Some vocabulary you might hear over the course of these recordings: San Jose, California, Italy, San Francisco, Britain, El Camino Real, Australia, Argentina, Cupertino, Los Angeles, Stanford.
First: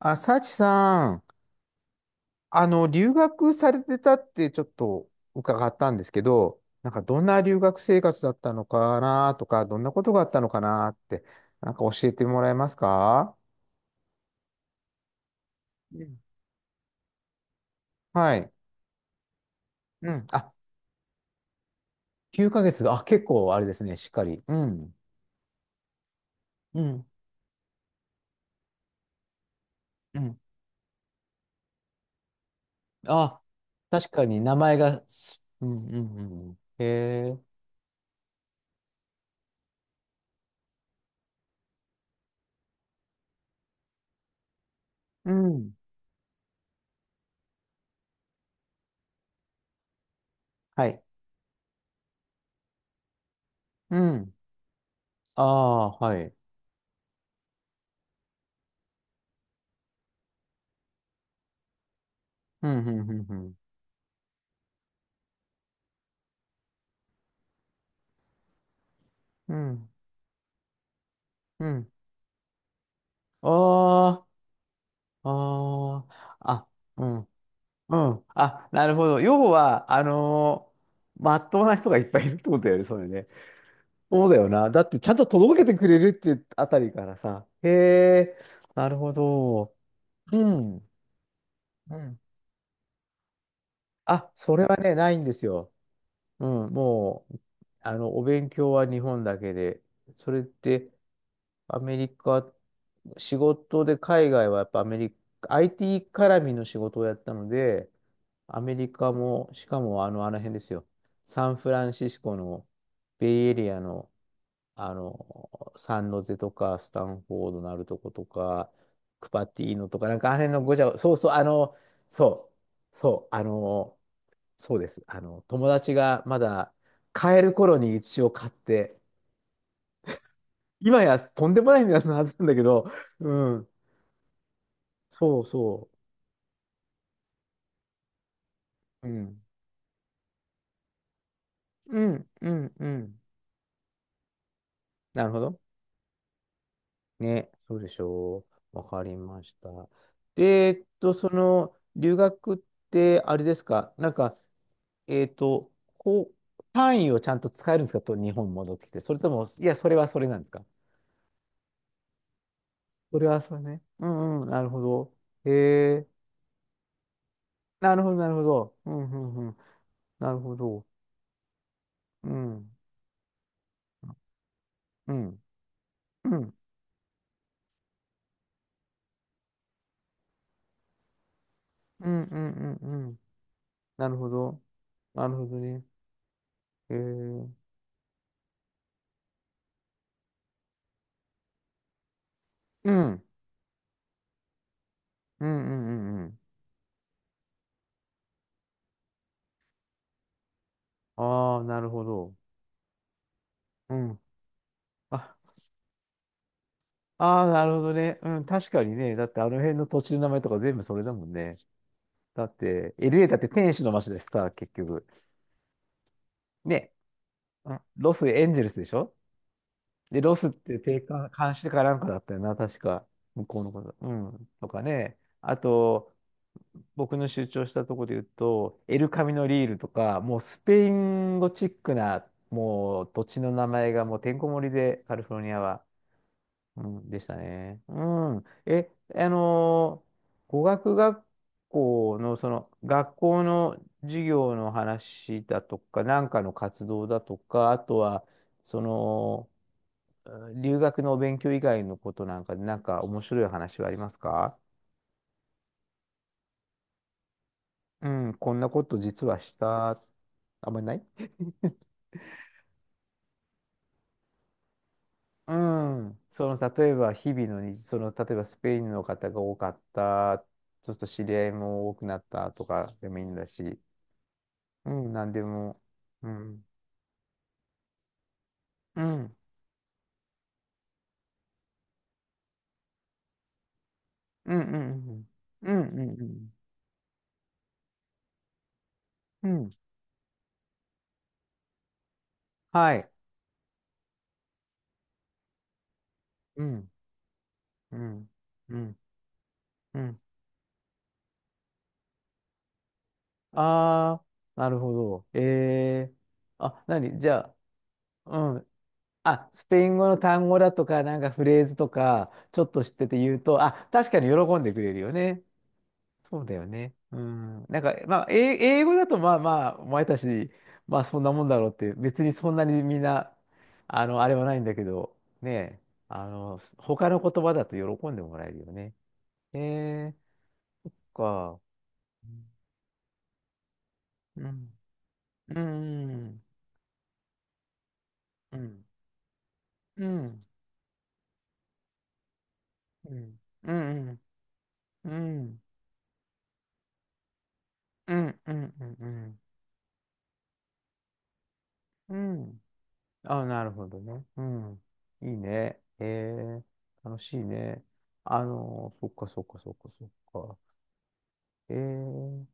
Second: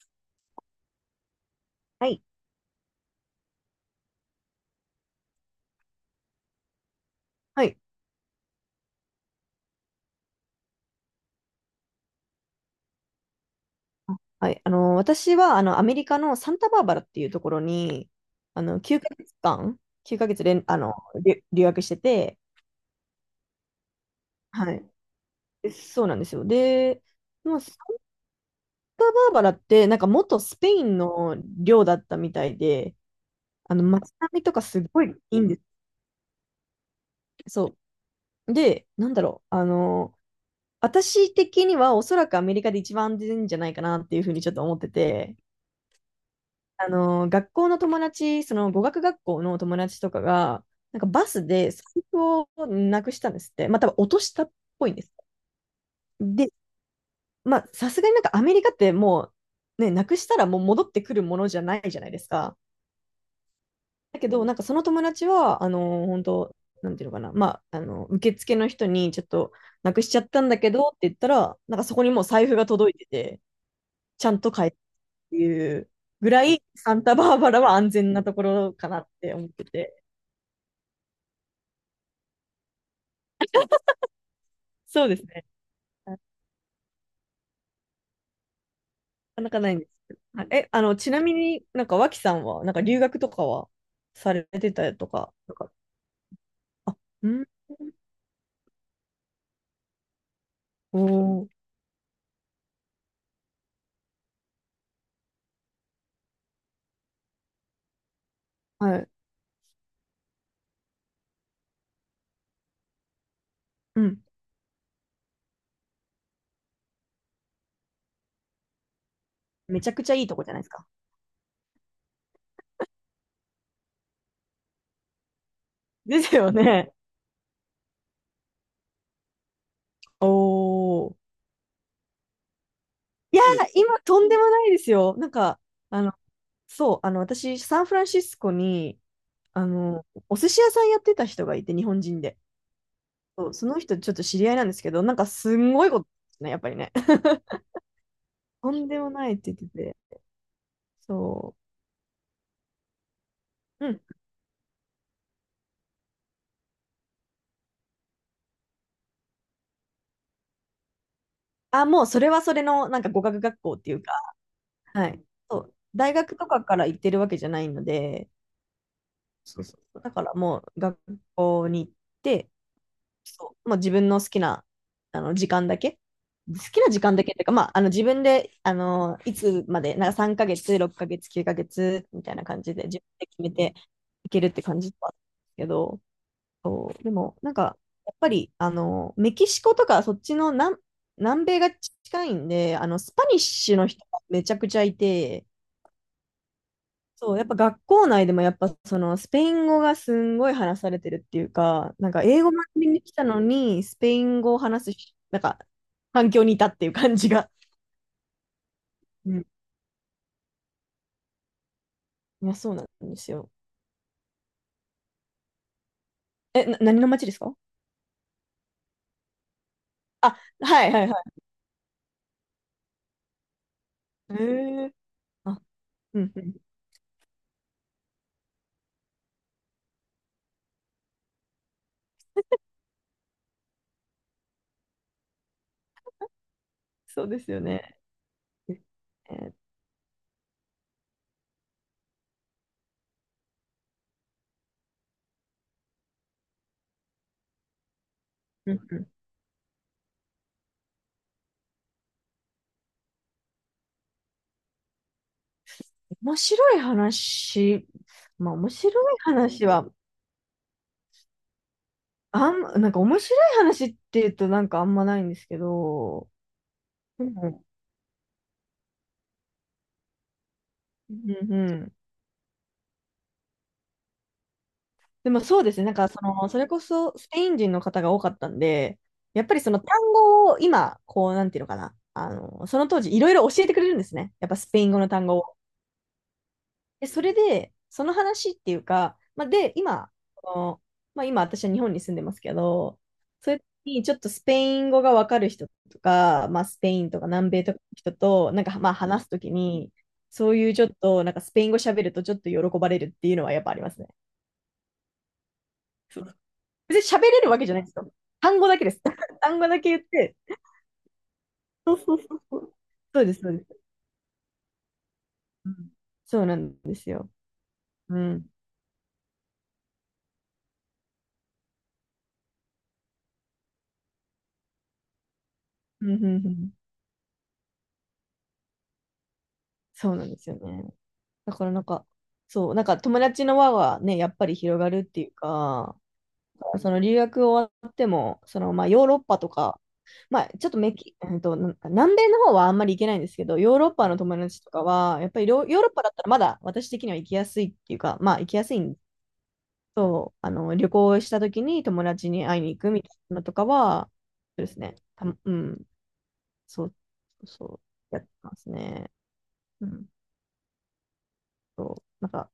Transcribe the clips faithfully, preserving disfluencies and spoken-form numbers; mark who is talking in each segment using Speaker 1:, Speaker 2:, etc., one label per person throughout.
Speaker 1: あ、幸さん、
Speaker 2: はい。
Speaker 1: あの、留学されてたってちょっと伺ったんですけど、なんかどんな留
Speaker 2: はい。
Speaker 1: 学生活だったのかなとか、どんなことがあったのかなって、なんか教えてもらえますか？
Speaker 2: はい。あの、私は、あの、アメ
Speaker 1: う
Speaker 2: リ
Speaker 1: ん。
Speaker 2: カのサンタバーバラっていうところに、
Speaker 1: はい。
Speaker 2: あの、きゅうかげつかん、
Speaker 1: う
Speaker 2: 9
Speaker 1: ん。
Speaker 2: ヶ月
Speaker 1: あ、
Speaker 2: 連、あの、留留学してて、
Speaker 1: きゅうかげつが、あ、結構あれですね、しっかり。う
Speaker 2: はい。
Speaker 1: ん。
Speaker 2: で、そうなんですよ。
Speaker 1: う
Speaker 2: で、
Speaker 1: ん。
Speaker 2: もうサンタバーバラって、なんか
Speaker 1: うん。
Speaker 2: 元スペインの領だったみたいで、
Speaker 1: あ、
Speaker 2: あの、
Speaker 1: 確
Speaker 2: 街
Speaker 1: か
Speaker 2: 並
Speaker 1: に
Speaker 2: みと
Speaker 1: 名
Speaker 2: か
Speaker 1: 前
Speaker 2: すご
Speaker 1: が、
Speaker 2: いいい
Speaker 1: す
Speaker 2: んです。
Speaker 1: うんうんうんうん。へえ。
Speaker 2: そう。で、なんだろう、あの、私的にはおそらくアメリカで一番安全じゃないかなっていうふうにちょっと思って
Speaker 1: う
Speaker 2: て、
Speaker 1: ん。
Speaker 2: あの、学校の友達、その語学学校の友達とかが、
Speaker 1: は
Speaker 2: なん
Speaker 1: い。
Speaker 2: かバスで財布をなくしたんですって。まあ、多分
Speaker 1: う
Speaker 2: 落と
Speaker 1: ん。
Speaker 2: したっぽいんです。
Speaker 1: ああ、はい。
Speaker 2: で、まあ、さすがになんかアメリカってもう、ね、なくしたらもう戻ってくるものじゃないじゃないですか。
Speaker 1: うん、うん、うん、うん。
Speaker 2: だけど、なんかその友達は、あの、本当なんていうのかな、まあ、あの、受付の人にちょっと
Speaker 1: うん。
Speaker 2: なくしちゃったんだけどって言ったら、
Speaker 1: う
Speaker 2: なんか
Speaker 1: ん。
Speaker 2: そこにもう財布が届いてて、
Speaker 1: ああ、
Speaker 2: ちゃんと帰ってっていう
Speaker 1: あ
Speaker 2: ぐ
Speaker 1: あ、
Speaker 2: らい、
Speaker 1: あ、
Speaker 2: サン
Speaker 1: う
Speaker 2: タ
Speaker 1: ん、
Speaker 2: バーバラは安
Speaker 1: う
Speaker 2: 全な
Speaker 1: ん。
Speaker 2: とこ
Speaker 1: あ、
Speaker 2: ろ
Speaker 1: な
Speaker 2: か
Speaker 1: る
Speaker 2: な
Speaker 1: ほ
Speaker 2: っ
Speaker 1: ど。
Speaker 2: て思っ
Speaker 1: 要
Speaker 2: て
Speaker 1: は、
Speaker 2: て。
Speaker 1: あのーまっとうな人がいっぱいいるってことだよね、それね。そうだよな。だって、
Speaker 2: そ
Speaker 1: ち
Speaker 2: う
Speaker 1: ゃ
Speaker 2: で
Speaker 1: ん
Speaker 2: す
Speaker 1: と
Speaker 2: ね。
Speaker 1: 届けてくれるっ
Speaker 2: な
Speaker 1: ていうあたりからさ。へえ、なるほ
Speaker 2: かなかな
Speaker 1: ど。
Speaker 2: いんですけど。
Speaker 1: う
Speaker 2: はい、え、
Speaker 1: ん、
Speaker 2: あの、ちなみになん
Speaker 1: う
Speaker 2: か脇
Speaker 1: ん。
Speaker 2: さんは、なんか留学とかは
Speaker 1: あ、
Speaker 2: され
Speaker 1: それ
Speaker 2: て
Speaker 1: は
Speaker 2: た
Speaker 1: ね、
Speaker 2: りと
Speaker 1: ないんで
Speaker 2: か、
Speaker 1: す
Speaker 2: なん
Speaker 1: よ。
Speaker 2: か、
Speaker 1: うん、
Speaker 2: あ、
Speaker 1: も
Speaker 2: う
Speaker 1: う、
Speaker 2: ん、
Speaker 1: あの、お勉強は日本だけで、それって、
Speaker 2: おー、
Speaker 1: アメリカ、仕事で海外はやっぱアメリカ、アイティー 絡みの仕事をやったので、アメリ
Speaker 2: はい、
Speaker 1: カも、しかもあの、あの辺ですよ。サンフランシスコのベイエリア
Speaker 2: う
Speaker 1: の、
Speaker 2: ん。
Speaker 1: あの、サンノゼとか、スタンフォードのあるとことか、クパティー
Speaker 2: めち
Speaker 1: ノ
Speaker 2: ゃ
Speaker 1: と
Speaker 2: く
Speaker 1: か、
Speaker 2: ちゃ
Speaker 1: なん
Speaker 2: いい
Speaker 1: かあ
Speaker 2: と
Speaker 1: の
Speaker 2: こじ
Speaker 1: 辺
Speaker 2: ゃな
Speaker 1: の
Speaker 2: いです
Speaker 1: ごち
Speaker 2: か。
Speaker 1: ゃご、そうそう、あの、そう、そう、あの、そうです。あの、友達
Speaker 2: で
Speaker 1: が
Speaker 2: す
Speaker 1: ま
Speaker 2: よ
Speaker 1: だ
Speaker 2: ね。
Speaker 1: 買える頃に一応買って、今
Speaker 2: おー。
Speaker 1: やとんでもない値段のはずなんだけど、う
Speaker 2: いや
Speaker 1: ん、
Speaker 2: ー、今、とんでもないですよ。なん
Speaker 1: そう
Speaker 2: か、
Speaker 1: そ
Speaker 2: あの、そう、あの、私、サンフランシスコに、
Speaker 1: う、うん、
Speaker 2: あの、お寿司屋さんやってた人がいて、日
Speaker 1: う
Speaker 2: 本人
Speaker 1: ん、
Speaker 2: で。
Speaker 1: うん、うん、
Speaker 2: そう、その人、ちょっと知り合いなんですけど、なん
Speaker 1: な
Speaker 2: か、
Speaker 1: るほ
Speaker 2: す
Speaker 1: ど。
Speaker 2: んごいことですね、やっぱりね。
Speaker 1: ね、そうでしょ
Speaker 2: と
Speaker 1: う。わ
Speaker 2: んで
Speaker 1: か
Speaker 2: も
Speaker 1: り
Speaker 2: ないっ
Speaker 1: ま
Speaker 2: て
Speaker 1: し
Speaker 2: 言っ
Speaker 1: た。
Speaker 2: てて。
Speaker 1: で、えっと、そ
Speaker 2: そう。
Speaker 1: の、留学って、あれです
Speaker 2: う
Speaker 1: か、
Speaker 2: ん。
Speaker 1: なんか、えっと、こう、単位をちゃんと使えるんですかと、日本戻ってきて。それとも、いや、それはそれなんですか？
Speaker 2: あ、もうそれはそれのなんか
Speaker 1: そ
Speaker 2: 語
Speaker 1: れは
Speaker 2: 学
Speaker 1: そ
Speaker 2: 学
Speaker 1: れ
Speaker 2: 校っ
Speaker 1: ね。
Speaker 2: ていう
Speaker 1: う
Speaker 2: か、
Speaker 1: んうん、なるほ
Speaker 2: は
Speaker 1: ど。
Speaker 2: い。
Speaker 1: へ
Speaker 2: そう。
Speaker 1: え、
Speaker 2: 大学とかから行ってるわけじゃないの
Speaker 1: なるほど、な
Speaker 2: で、
Speaker 1: るほど。うんうんうん。
Speaker 2: そうそう。だか
Speaker 1: な
Speaker 2: ら
Speaker 1: るほ
Speaker 2: もう
Speaker 1: ど。
Speaker 2: 学校に行っ
Speaker 1: う
Speaker 2: て、
Speaker 1: ん、
Speaker 2: そう、もう自分の好きな
Speaker 1: う
Speaker 2: あの
Speaker 1: ん、
Speaker 2: 時間だけ、
Speaker 1: うん、う
Speaker 2: 好
Speaker 1: ん、
Speaker 2: きな時間だけっていうか、まあ、あの自分であのいつまで、なんかさんかげつ、ろっかげつ、きゅうかげつ
Speaker 1: う
Speaker 2: み
Speaker 1: ん、
Speaker 2: たい
Speaker 1: う
Speaker 2: な感
Speaker 1: ん、
Speaker 2: じで
Speaker 1: う
Speaker 2: 自分
Speaker 1: ん。
Speaker 2: で決めて
Speaker 1: なるほ
Speaker 2: いけるっ
Speaker 1: ど。
Speaker 2: て感じだったんで
Speaker 1: なるほ
Speaker 2: す
Speaker 1: ど
Speaker 2: け
Speaker 1: ね。
Speaker 2: ど、そ
Speaker 1: へえ、
Speaker 2: う、でも、
Speaker 1: う
Speaker 2: なん
Speaker 1: ん、
Speaker 2: か、やっぱり、あの、メキシコとか、そっちの南、南米が近いんで、あ
Speaker 1: う
Speaker 2: の、ス
Speaker 1: ん、
Speaker 2: パニッシュの人がめちゃくちゃいて、
Speaker 1: うん、うん。うん。
Speaker 2: そう、やっぱ学校内でも、やっぱ、その、スペイン語がすんごい話されてるっていう
Speaker 1: ああ、なる
Speaker 2: か、
Speaker 1: ほ
Speaker 2: なんか、
Speaker 1: ど。
Speaker 2: 英語学びに来たのに、
Speaker 1: う
Speaker 2: スペ
Speaker 1: ん。
Speaker 2: イン語を話すし、
Speaker 1: あ、
Speaker 2: なんか、環境にいたっていう感じ
Speaker 1: ああ、
Speaker 2: が。
Speaker 1: なるほどね。うん、確かにね。だっ
Speaker 2: う
Speaker 1: てあ
Speaker 2: ん。
Speaker 1: の辺の土地の名前とか全部それだもんね。だ
Speaker 2: い
Speaker 1: っ
Speaker 2: や、そうなん
Speaker 1: て、
Speaker 2: で
Speaker 1: エルエー
Speaker 2: す
Speaker 1: だって
Speaker 2: よ。
Speaker 1: 天使の街でさ、結局。
Speaker 2: え、な、
Speaker 1: ね。
Speaker 2: 何の街ですか？
Speaker 1: うん。ロス、エンジェルスでしょ？で、
Speaker 2: あ、
Speaker 1: ロスって
Speaker 2: はい
Speaker 1: 定
Speaker 2: はいは
Speaker 1: 冠、監視かなんかだったよな、確か。向こうのこと。う
Speaker 2: い。
Speaker 1: ん。とか
Speaker 2: へえ。
Speaker 1: ね。あ
Speaker 2: あ、
Speaker 1: と、
Speaker 2: うんうん。
Speaker 1: 僕の主張したところで言うと、エルカミノリールとか、もうスペイン語チックな、もう土地の名前がもうてんこ盛りで、カリフォルニアは。うん、で
Speaker 2: そ
Speaker 1: し
Speaker 2: う
Speaker 1: た
Speaker 2: ですよ
Speaker 1: ね。
Speaker 2: ね。
Speaker 1: うん。え、あ
Speaker 2: えー
Speaker 1: のー語学学校の、その、学校の授業の話だとか、なんかの活動だとか、あとは、
Speaker 2: う
Speaker 1: そ
Speaker 2: んうん
Speaker 1: の、うん。留学のお勉強以外のことなんかで、なんか面白い話はありますか？
Speaker 2: 面白い話、
Speaker 1: うん、
Speaker 2: ま
Speaker 1: こ
Speaker 2: あ
Speaker 1: んな
Speaker 2: 面
Speaker 1: こ
Speaker 2: 白
Speaker 1: と
Speaker 2: い
Speaker 1: 実はし
Speaker 2: 話は、
Speaker 1: た、あんまりない
Speaker 2: あん、なんか面白い話って言うとなんかあんまないんです
Speaker 1: う
Speaker 2: け
Speaker 1: ん、
Speaker 2: ど、
Speaker 1: その例えば
Speaker 2: う
Speaker 1: 日々の
Speaker 2: ん、
Speaker 1: 日、その例えばスペインの方が多かった、ちょっと
Speaker 2: う
Speaker 1: 知
Speaker 2: ん
Speaker 1: り合い
Speaker 2: う
Speaker 1: も
Speaker 2: ん。
Speaker 1: 多くなったとかでもいいんだし、うん、な
Speaker 2: で
Speaker 1: ん
Speaker 2: も
Speaker 1: で
Speaker 2: そうです
Speaker 1: も、
Speaker 2: ね、なんかそ
Speaker 1: う
Speaker 2: の、そ
Speaker 1: ん、
Speaker 2: れこそスペイン人の方が多かったんで、
Speaker 1: うん、
Speaker 2: やっぱりその単語を今、こう、なんていうのかな、あの、その当時いろいろ教えてくれるんですね。やっ
Speaker 1: う
Speaker 2: ぱ
Speaker 1: ん、う
Speaker 2: スペイン語の単
Speaker 1: ん、
Speaker 2: 語を。
Speaker 1: うん、うん、うん、
Speaker 2: で、それで、その話っていうか、ま
Speaker 1: う
Speaker 2: あ、
Speaker 1: ん、うん。
Speaker 2: で、今、あのまあ、今私は日本に住んでますけ
Speaker 1: は
Speaker 2: ど、
Speaker 1: い、
Speaker 2: そういう時にちょっとスペイン語がわかる人とか、ま
Speaker 1: う
Speaker 2: あ、スペ
Speaker 1: ん、
Speaker 2: インとか南米とかの
Speaker 1: う
Speaker 2: 人
Speaker 1: ん、
Speaker 2: と、なん
Speaker 1: う
Speaker 2: かまあ
Speaker 1: ん、
Speaker 2: 話すときに、
Speaker 1: うん。
Speaker 2: そういうちょっと、なんかスペイン語喋るとちょっと喜ばれるっていうのはやっぱありますね。
Speaker 1: あー、なるほど。えー、
Speaker 2: そう
Speaker 1: あ、な
Speaker 2: 別
Speaker 1: に、
Speaker 2: に喋
Speaker 1: じ
Speaker 2: れる
Speaker 1: ゃ
Speaker 2: わけじゃないですよ。
Speaker 1: あ、う
Speaker 2: 単
Speaker 1: ん。
Speaker 2: 語だけです。
Speaker 1: あ、
Speaker 2: 単
Speaker 1: ス
Speaker 2: 語だ
Speaker 1: ペイ
Speaker 2: け
Speaker 1: ン
Speaker 2: 言っ
Speaker 1: 語の
Speaker 2: て、
Speaker 1: 単語だとか、なんかフレーズと
Speaker 2: そうそう
Speaker 1: か、
Speaker 2: そうそ
Speaker 1: ちょっ
Speaker 2: う。
Speaker 1: と知ってて
Speaker 2: そうで
Speaker 1: 言う
Speaker 2: す、そう
Speaker 1: と、
Speaker 2: です。
Speaker 1: あ、確かに喜んでくれるよね。
Speaker 2: うん、
Speaker 1: そ
Speaker 2: そ
Speaker 1: う
Speaker 2: う
Speaker 1: だ
Speaker 2: な
Speaker 1: よ
Speaker 2: ん
Speaker 1: ね。
Speaker 2: です
Speaker 1: う
Speaker 2: よ。
Speaker 1: ん。なんか、
Speaker 2: う
Speaker 1: まあ、英
Speaker 2: ん。
Speaker 1: 英語だと、まあまあ、お前たち、まあそんなもんだろうって、別にそんなにみんな、あの、あれはないんだけど、ね
Speaker 2: うんうん
Speaker 1: あ
Speaker 2: う
Speaker 1: の、
Speaker 2: ん、
Speaker 1: 他の言葉だと喜んでもらえるよね。
Speaker 2: そ
Speaker 1: え
Speaker 2: うなんですよね。だ
Speaker 1: か。
Speaker 2: からなんか、そう、なんか友達の輪はね、やっ
Speaker 1: う
Speaker 2: ぱり
Speaker 1: ん。
Speaker 2: 広がるっていう
Speaker 1: う
Speaker 2: か、
Speaker 1: ん。
Speaker 2: その留学終わっても、
Speaker 1: うん。
Speaker 2: そ
Speaker 1: う
Speaker 2: の
Speaker 1: ん。
Speaker 2: まあヨーロッパとか、
Speaker 1: う
Speaker 2: ま
Speaker 1: ん。
Speaker 2: あちょっとメキ、えっと、なんか南米の方はあんまり行け
Speaker 1: う
Speaker 2: ないんです
Speaker 1: ん。
Speaker 2: けど、
Speaker 1: う
Speaker 2: ヨーロッパの
Speaker 1: ん。
Speaker 2: 友達とか
Speaker 1: う
Speaker 2: は、やっぱり
Speaker 1: ん。
Speaker 2: ヨヨーロッパだったらまだ私的には行きやすいっていう
Speaker 1: う
Speaker 2: か、ま
Speaker 1: ん。
Speaker 2: あ行
Speaker 1: う
Speaker 2: きや
Speaker 1: ん。
Speaker 2: すい
Speaker 1: うん。
Speaker 2: ん、
Speaker 1: うん。うん。
Speaker 2: そう、あの旅行した時に友
Speaker 1: う
Speaker 2: 達に会い
Speaker 1: ん。
Speaker 2: に行くみたいなの
Speaker 1: あ、
Speaker 2: と
Speaker 1: な
Speaker 2: か
Speaker 1: るほど
Speaker 2: は、
Speaker 1: ね。う
Speaker 2: そうです
Speaker 1: ん。
Speaker 2: ね、た
Speaker 1: いい
Speaker 2: う
Speaker 1: ね。
Speaker 2: ん、
Speaker 1: えー、
Speaker 2: そう、
Speaker 1: 楽しい
Speaker 2: そ
Speaker 1: ね。
Speaker 2: う、やって
Speaker 1: あ
Speaker 2: ます
Speaker 1: のー、そっ
Speaker 2: ね。
Speaker 1: かそっかそっ
Speaker 2: う
Speaker 1: かそ
Speaker 2: ん、
Speaker 1: っか。え
Speaker 2: そう、なん
Speaker 1: ー、
Speaker 2: か、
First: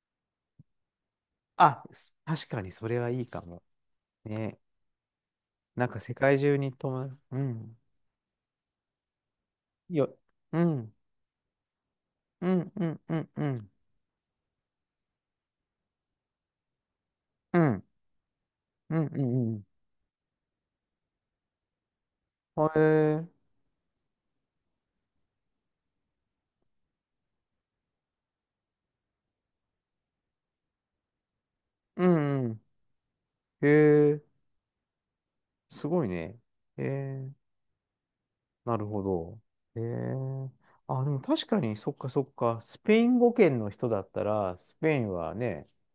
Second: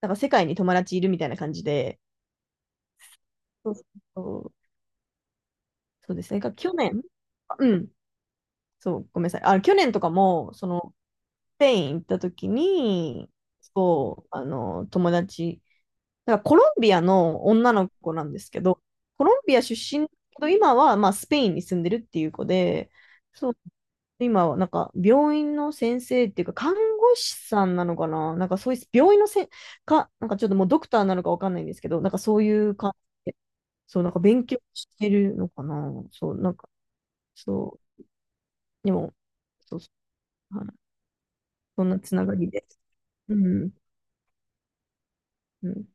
Speaker 2: なんか世界に友達いるみたいな感じ
Speaker 1: あ、
Speaker 2: で、
Speaker 1: 確かにそれはいいかも。
Speaker 2: そうそうそう、
Speaker 1: ね。なんか世
Speaker 2: そうです
Speaker 1: 界
Speaker 2: ね。が
Speaker 1: 中に
Speaker 2: 去年、
Speaker 1: 友達、う
Speaker 2: あう
Speaker 1: ん。
Speaker 2: ん、そう、ごめんなさい。あ、去年とか
Speaker 1: よ、
Speaker 2: も、
Speaker 1: う
Speaker 2: そ
Speaker 1: ん。
Speaker 2: の、スペイン行った
Speaker 1: う
Speaker 2: 時
Speaker 1: ん、うん、うん、
Speaker 2: に、
Speaker 1: うん。
Speaker 2: そう、あの、友達、だからコロンビアの
Speaker 1: う
Speaker 2: 女
Speaker 1: ん、
Speaker 2: の子なんですけど、
Speaker 1: うん、う
Speaker 2: コロン
Speaker 1: ん、う
Speaker 2: ビア
Speaker 1: ん。
Speaker 2: 出身だけど、今は、まあ、スペインに住んでるっていう子
Speaker 1: あえ
Speaker 2: で、
Speaker 1: ー、
Speaker 2: そう、今は、なんか、病院の先生っていうか、看護師さんなのかな、なんか、そういう、病院のせん、か、なんかちょっともうドクターなのかわかんないんですけど、
Speaker 1: う
Speaker 2: なんかそ
Speaker 1: ん、
Speaker 2: う
Speaker 1: う
Speaker 2: い
Speaker 1: ん。
Speaker 2: う感じ、
Speaker 1: え
Speaker 2: そう、なんか
Speaker 1: ー、
Speaker 2: 勉強してるのか
Speaker 1: す
Speaker 2: な。
Speaker 1: ごい
Speaker 2: そ
Speaker 1: ね。
Speaker 2: う、なんか、
Speaker 1: えー、
Speaker 2: そう、
Speaker 1: なる
Speaker 2: で
Speaker 1: ほ
Speaker 2: も、
Speaker 1: ど。
Speaker 2: そ
Speaker 1: え
Speaker 2: うそ
Speaker 1: ー。
Speaker 2: う、はい、
Speaker 1: あ、でも確かに、
Speaker 2: そん
Speaker 1: そっ
Speaker 2: な
Speaker 1: か
Speaker 2: つ
Speaker 1: そ
Speaker 2: な
Speaker 1: っ
Speaker 2: がり
Speaker 1: か。
Speaker 2: で。
Speaker 1: スペイン語
Speaker 2: う
Speaker 1: 圏の
Speaker 2: ん、
Speaker 1: 人だったら、スペインはね、
Speaker 2: うん。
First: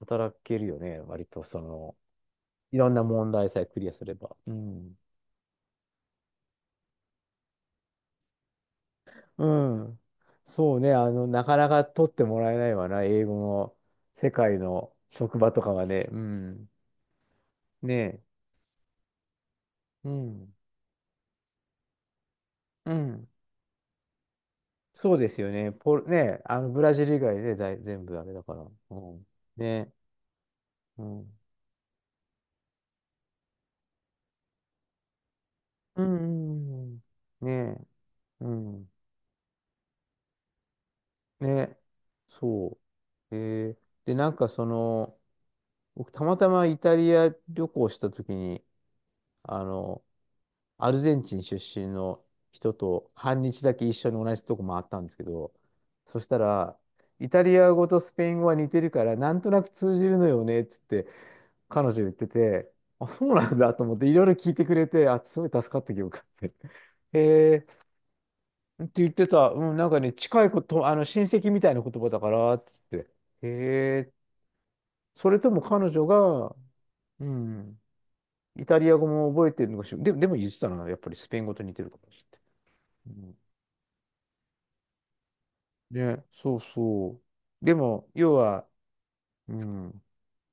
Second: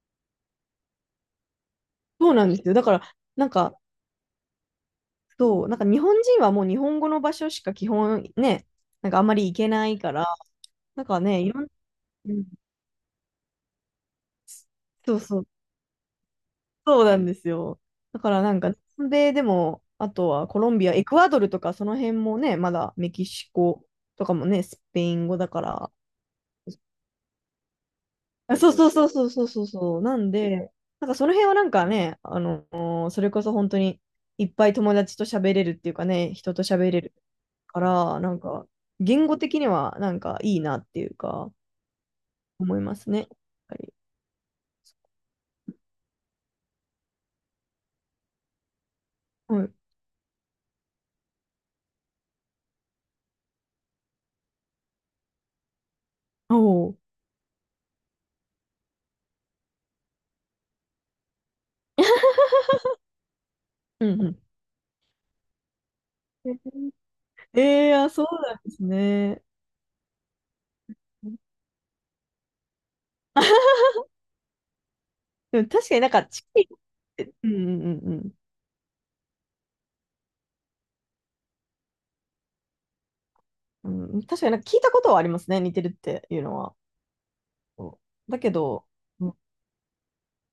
Speaker 1: 働けるよね、割とその、
Speaker 2: そうなんですよ。
Speaker 1: い
Speaker 2: だ
Speaker 1: ろ
Speaker 2: か
Speaker 1: んな
Speaker 2: ら、
Speaker 1: 問
Speaker 2: な
Speaker 1: 題
Speaker 2: ん
Speaker 1: さえ
Speaker 2: か、
Speaker 1: クリアすれば。うん。
Speaker 2: そう、なんか日本人はもう日本語の場所しか基本ね、なんかあんま
Speaker 1: う
Speaker 2: り行けない
Speaker 1: ん。
Speaker 2: から、
Speaker 1: そうね。
Speaker 2: なん
Speaker 1: あ
Speaker 2: か
Speaker 1: の、
Speaker 2: ね、
Speaker 1: な
Speaker 2: い
Speaker 1: か
Speaker 2: ろん、
Speaker 1: なか取って
Speaker 2: う
Speaker 1: も
Speaker 2: ん、
Speaker 1: らえないわな。英語の世界の
Speaker 2: そう
Speaker 1: 職
Speaker 2: そう、
Speaker 1: 場とかはね。うん。
Speaker 2: そうなんですよ。
Speaker 1: ね
Speaker 2: だ
Speaker 1: え。
Speaker 2: からなんか、南米でも、
Speaker 1: う
Speaker 2: あとは
Speaker 1: ん。
Speaker 2: コロンビア、エクアドルとかその辺もね、ま
Speaker 1: う
Speaker 2: だメキ
Speaker 1: ん。
Speaker 2: シコとかもね、スペ
Speaker 1: そ
Speaker 2: イ
Speaker 1: う
Speaker 2: ン
Speaker 1: で
Speaker 2: 語
Speaker 1: す
Speaker 2: だ
Speaker 1: よ
Speaker 2: か
Speaker 1: ね。
Speaker 2: ら、
Speaker 1: ポル、ねえ、あの、ブラジル以外でだい全部あれだから。
Speaker 2: そうそう
Speaker 1: う
Speaker 2: そうそ
Speaker 1: ん。
Speaker 2: うそうそ
Speaker 1: ね
Speaker 2: う
Speaker 1: え。
Speaker 2: そう。なんで、
Speaker 1: う
Speaker 2: なんかそ
Speaker 1: ん。
Speaker 2: の辺はなんかね、あの、それこそ本当にいっぱい友達と喋れるっていう
Speaker 1: う
Speaker 2: かね、人と喋
Speaker 1: ん。う
Speaker 2: れ
Speaker 1: ん。
Speaker 2: る
Speaker 1: ね
Speaker 2: か
Speaker 1: え。
Speaker 2: ら、なん
Speaker 1: う
Speaker 2: か
Speaker 1: ん。
Speaker 2: 言語的にはなんかいいなっていう
Speaker 1: ね
Speaker 2: か、
Speaker 1: え。
Speaker 2: 思
Speaker 1: そ
Speaker 2: いますね。やっ
Speaker 1: う。え
Speaker 2: ぱ
Speaker 1: ー、
Speaker 2: り
Speaker 1: で、なんかその、僕、たまたまイタリア旅行した時に、あ
Speaker 2: はい。
Speaker 1: の、アルゼンチン出身の人と半日だけ一緒に同じとこ回ったんですけど、そした
Speaker 2: お
Speaker 1: ら、
Speaker 2: お。
Speaker 1: イタリア語とスペイン語は似てるから、なんとなく通じるのよねっつって彼女言ってて、あ、そうなんだと思って、
Speaker 2: う
Speaker 1: いろ
Speaker 2: んう
Speaker 1: いろ
Speaker 2: ん。
Speaker 1: 聞いてくれて、あ、すごい助かった記憶があって。へえ。
Speaker 2: ええー、あ、そうなんです
Speaker 1: って言って
Speaker 2: ね。
Speaker 1: た、うん、なんかね、近いこと、あの親戚みたいな言葉だからっつって、へ え。それとも
Speaker 2: でも確
Speaker 1: 彼
Speaker 2: かに
Speaker 1: 女
Speaker 2: なんかチ
Speaker 1: が、
Speaker 2: キンっ
Speaker 1: う
Speaker 2: て、うん
Speaker 1: ん、
Speaker 2: うんうん
Speaker 1: イタリア語も覚えてるのかしら。で、でも言ってたのは、やっぱりスペイン語と似てるかもしれない。うん、
Speaker 2: うん。うん、確かになんか聞いたことはありますね、似てるっ
Speaker 1: ね、
Speaker 2: ていう
Speaker 1: そ
Speaker 2: の
Speaker 1: う
Speaker 2: は。
Speaker 1: そう。で
Speaker 2: そ
Speaker 1: も、
Speaker 2: う
Speaker 1: 要
Speaker 2: だけ
Speaker 1: は、
Speaker 2: ど、うん
Speaker 1: うん、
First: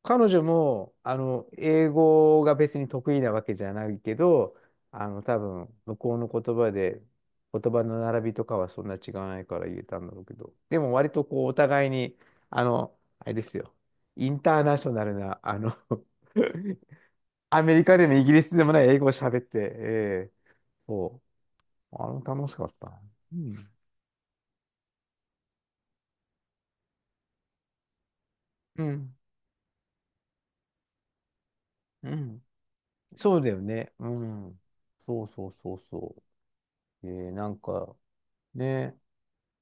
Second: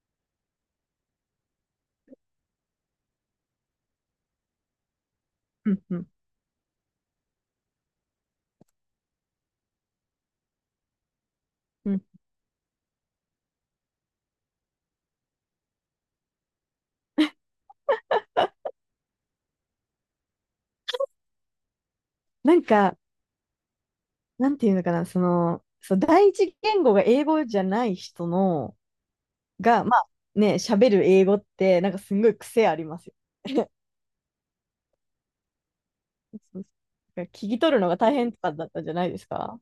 Speaker 1: 彼女も、あの、英語が別に得意なわけじゃないけど、あの、多
Speaker 2: う
Speaker 1: 分、
Speaker 2: んう
Speaker 1: 向
Speaker 2: ん。
Speaker 1: こうの言葉で、言葉の並びとかはそんな違わないから言えたんだろうけど、でも割とこう、お互いに、あの、あれですよ、インターナショナルな、あの アメリカでもイギリスでもない英語を喋って、えーそう。あれも楽
Speaker 2: な
Speaker 1: し
Speaker 2: ん
Speaker 1: かった
Speaker 2: か、
Speaker 1: な。うん。
Speaker 2: なんていうのかな、その、そう、第一言語が英語じゃない人の、
Speaker 1: うん。
Speaker 2: が、まあね、喋る英語って、なんかす
Speaker 1: う
Speaker 2: んごい
Speaker 1: ん。
Speaker 2: 癖ありますよ。
Speaker 1: そうだよね。うん。そうそうそうそ
Speaker 2: そう
Speaker 1: う。
Speaker 2: そう
Speaker 1: え
Speaker 2: 聞
Speaker 1: ー、なん
Speaker 2: き取るの
Speaker 1: か、
Speaker 2: が大変とかだったんじゃ
Speaker 1: ね、
Speaker 2: ないですか？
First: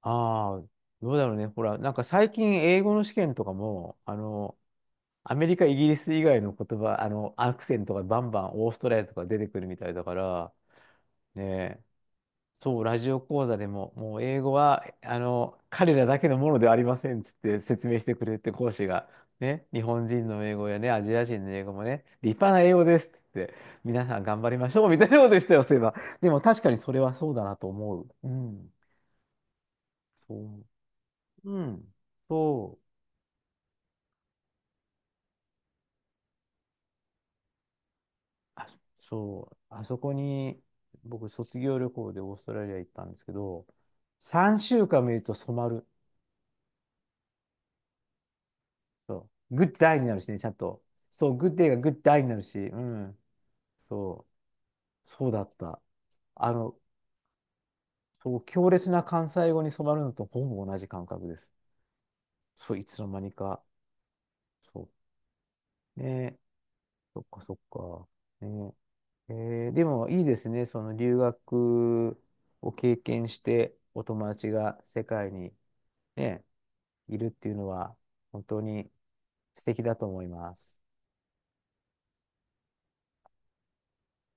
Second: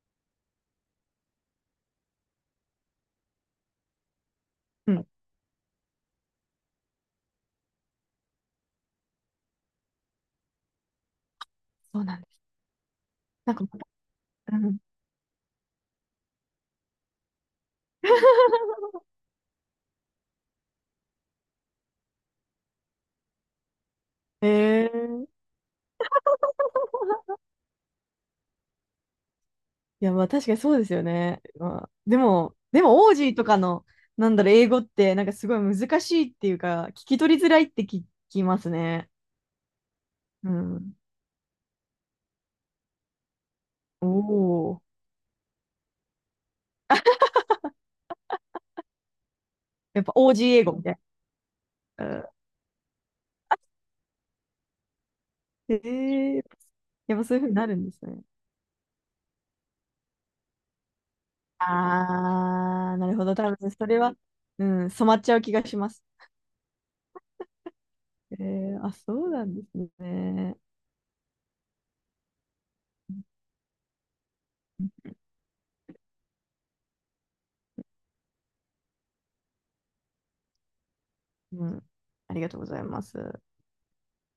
Speaker 1: ああ、どうだろうね。ほら、なんか最近英語の試験とかも、あの、
Speaker 2: うん、
Speaker 1: アメリカ、イギリス以外の言葉、あの、アクセントがバンバンオーストラリアとか出てくるみたいだから、ね、
Speaker 2: そうなんです。
Speaker 1: そう、ラジオ講
Speaker 2: なん
Speaker 1: 座
Speaker 2: か、
Speaker 1: でも、もう英語
Speaker 2: うん。
Speaker 1: は、あの、彼らだけのものではありませんっつって説明してくれて、講師 が、ね、日本人の英語やね、アジア人の英語もね、立派な英語ですっつって、皆さん頑
Speaker 2: へ
Speaker 1: 張りましょう
Speaker 2: え、
Speaker 1: みたいなこ
Speaker 2: い
Speaker 1: とでしたよ、そういえば。でも確かにそれはそうだなと思う。うん。
Speaker 2: や、まあ確かに
Speaker 1: そ
Speaker 2: そうですよね。
Speaker 1: う。う
Speaker 2: まあ、
Speaker 1: ん。
Speaker 2: でも、
Speaker 1: そう。
Speaker 2: でも、オージーとかの、なんだろう、英語って、なんかすごい難しいっていうか、聞き取りづらいって聞きま
Speaker 1: あ、
Speaker 2: すね。
Speaker 1: そう。あそこ
Speaker 2: う
Speaker 1: に、
Speaker 2: ん。
Speaker 1: 僕、卒業旅行でオーストラリア行ったんですけど、
Speaker 2: お
Speaker 1: 3
Speaker 2: お、
Speaker 1: 週間見ると染まる。そう。グッドアイ
Speaker 2: やっ
Speaker 1: に
Speaker 2: ぱ
Speaker 1: なるし
Speaker 2: オー
Speaker 1: ね、ち
Speaker 2: ジー
Speaker 1: ゃん
Speaker 2: 英語
Speaker 1: と。
Speaker 2: みたい
Speaker 1: そう、グッデイがグッドアイに
Speaker 2: な。
Speaker 1: なるし、うん。そう、そうだっ
Speaker 2: え
Speaker 1: た。
Speaker 2: え、
Speaker 1: あの、
Speaker 2: やっぱそういうふうになるんですね。
Speaker 1: そう、強烈な関西語に染まるのとほぼ同じ感覚です。そう、い
Speaker 2: ああ、
Speaker 1: つの
Speaker 2: なる
Speaker 1: 間
Speaker 2: ほ
Speaker 1: に
Speaker 2: ど。多
Speaker 1: か。
Speaker 2: 分それは、う
Speaker 1: そ
Speaker 2: ん、染まっちゃう気がしま
Speaker 1: う。
Speaker 2: す。
Speaker 1: ねえ、そっかそっか。
Speaker 2: え
Speaker 1: ね
Speaker 2: えあ、そう
Speaker 1: え、
Speaker 2: なんで
Speaker 1: え
Speaker 2: す
Speaker 1: ーでもいいです
Speaker 2: ね。
Speaker 1: ね。その留学を経験して、お友達が世界にね、いるっていうのは、本当に素敵だと思います。
Speaker 2: うん、ありがとうございます。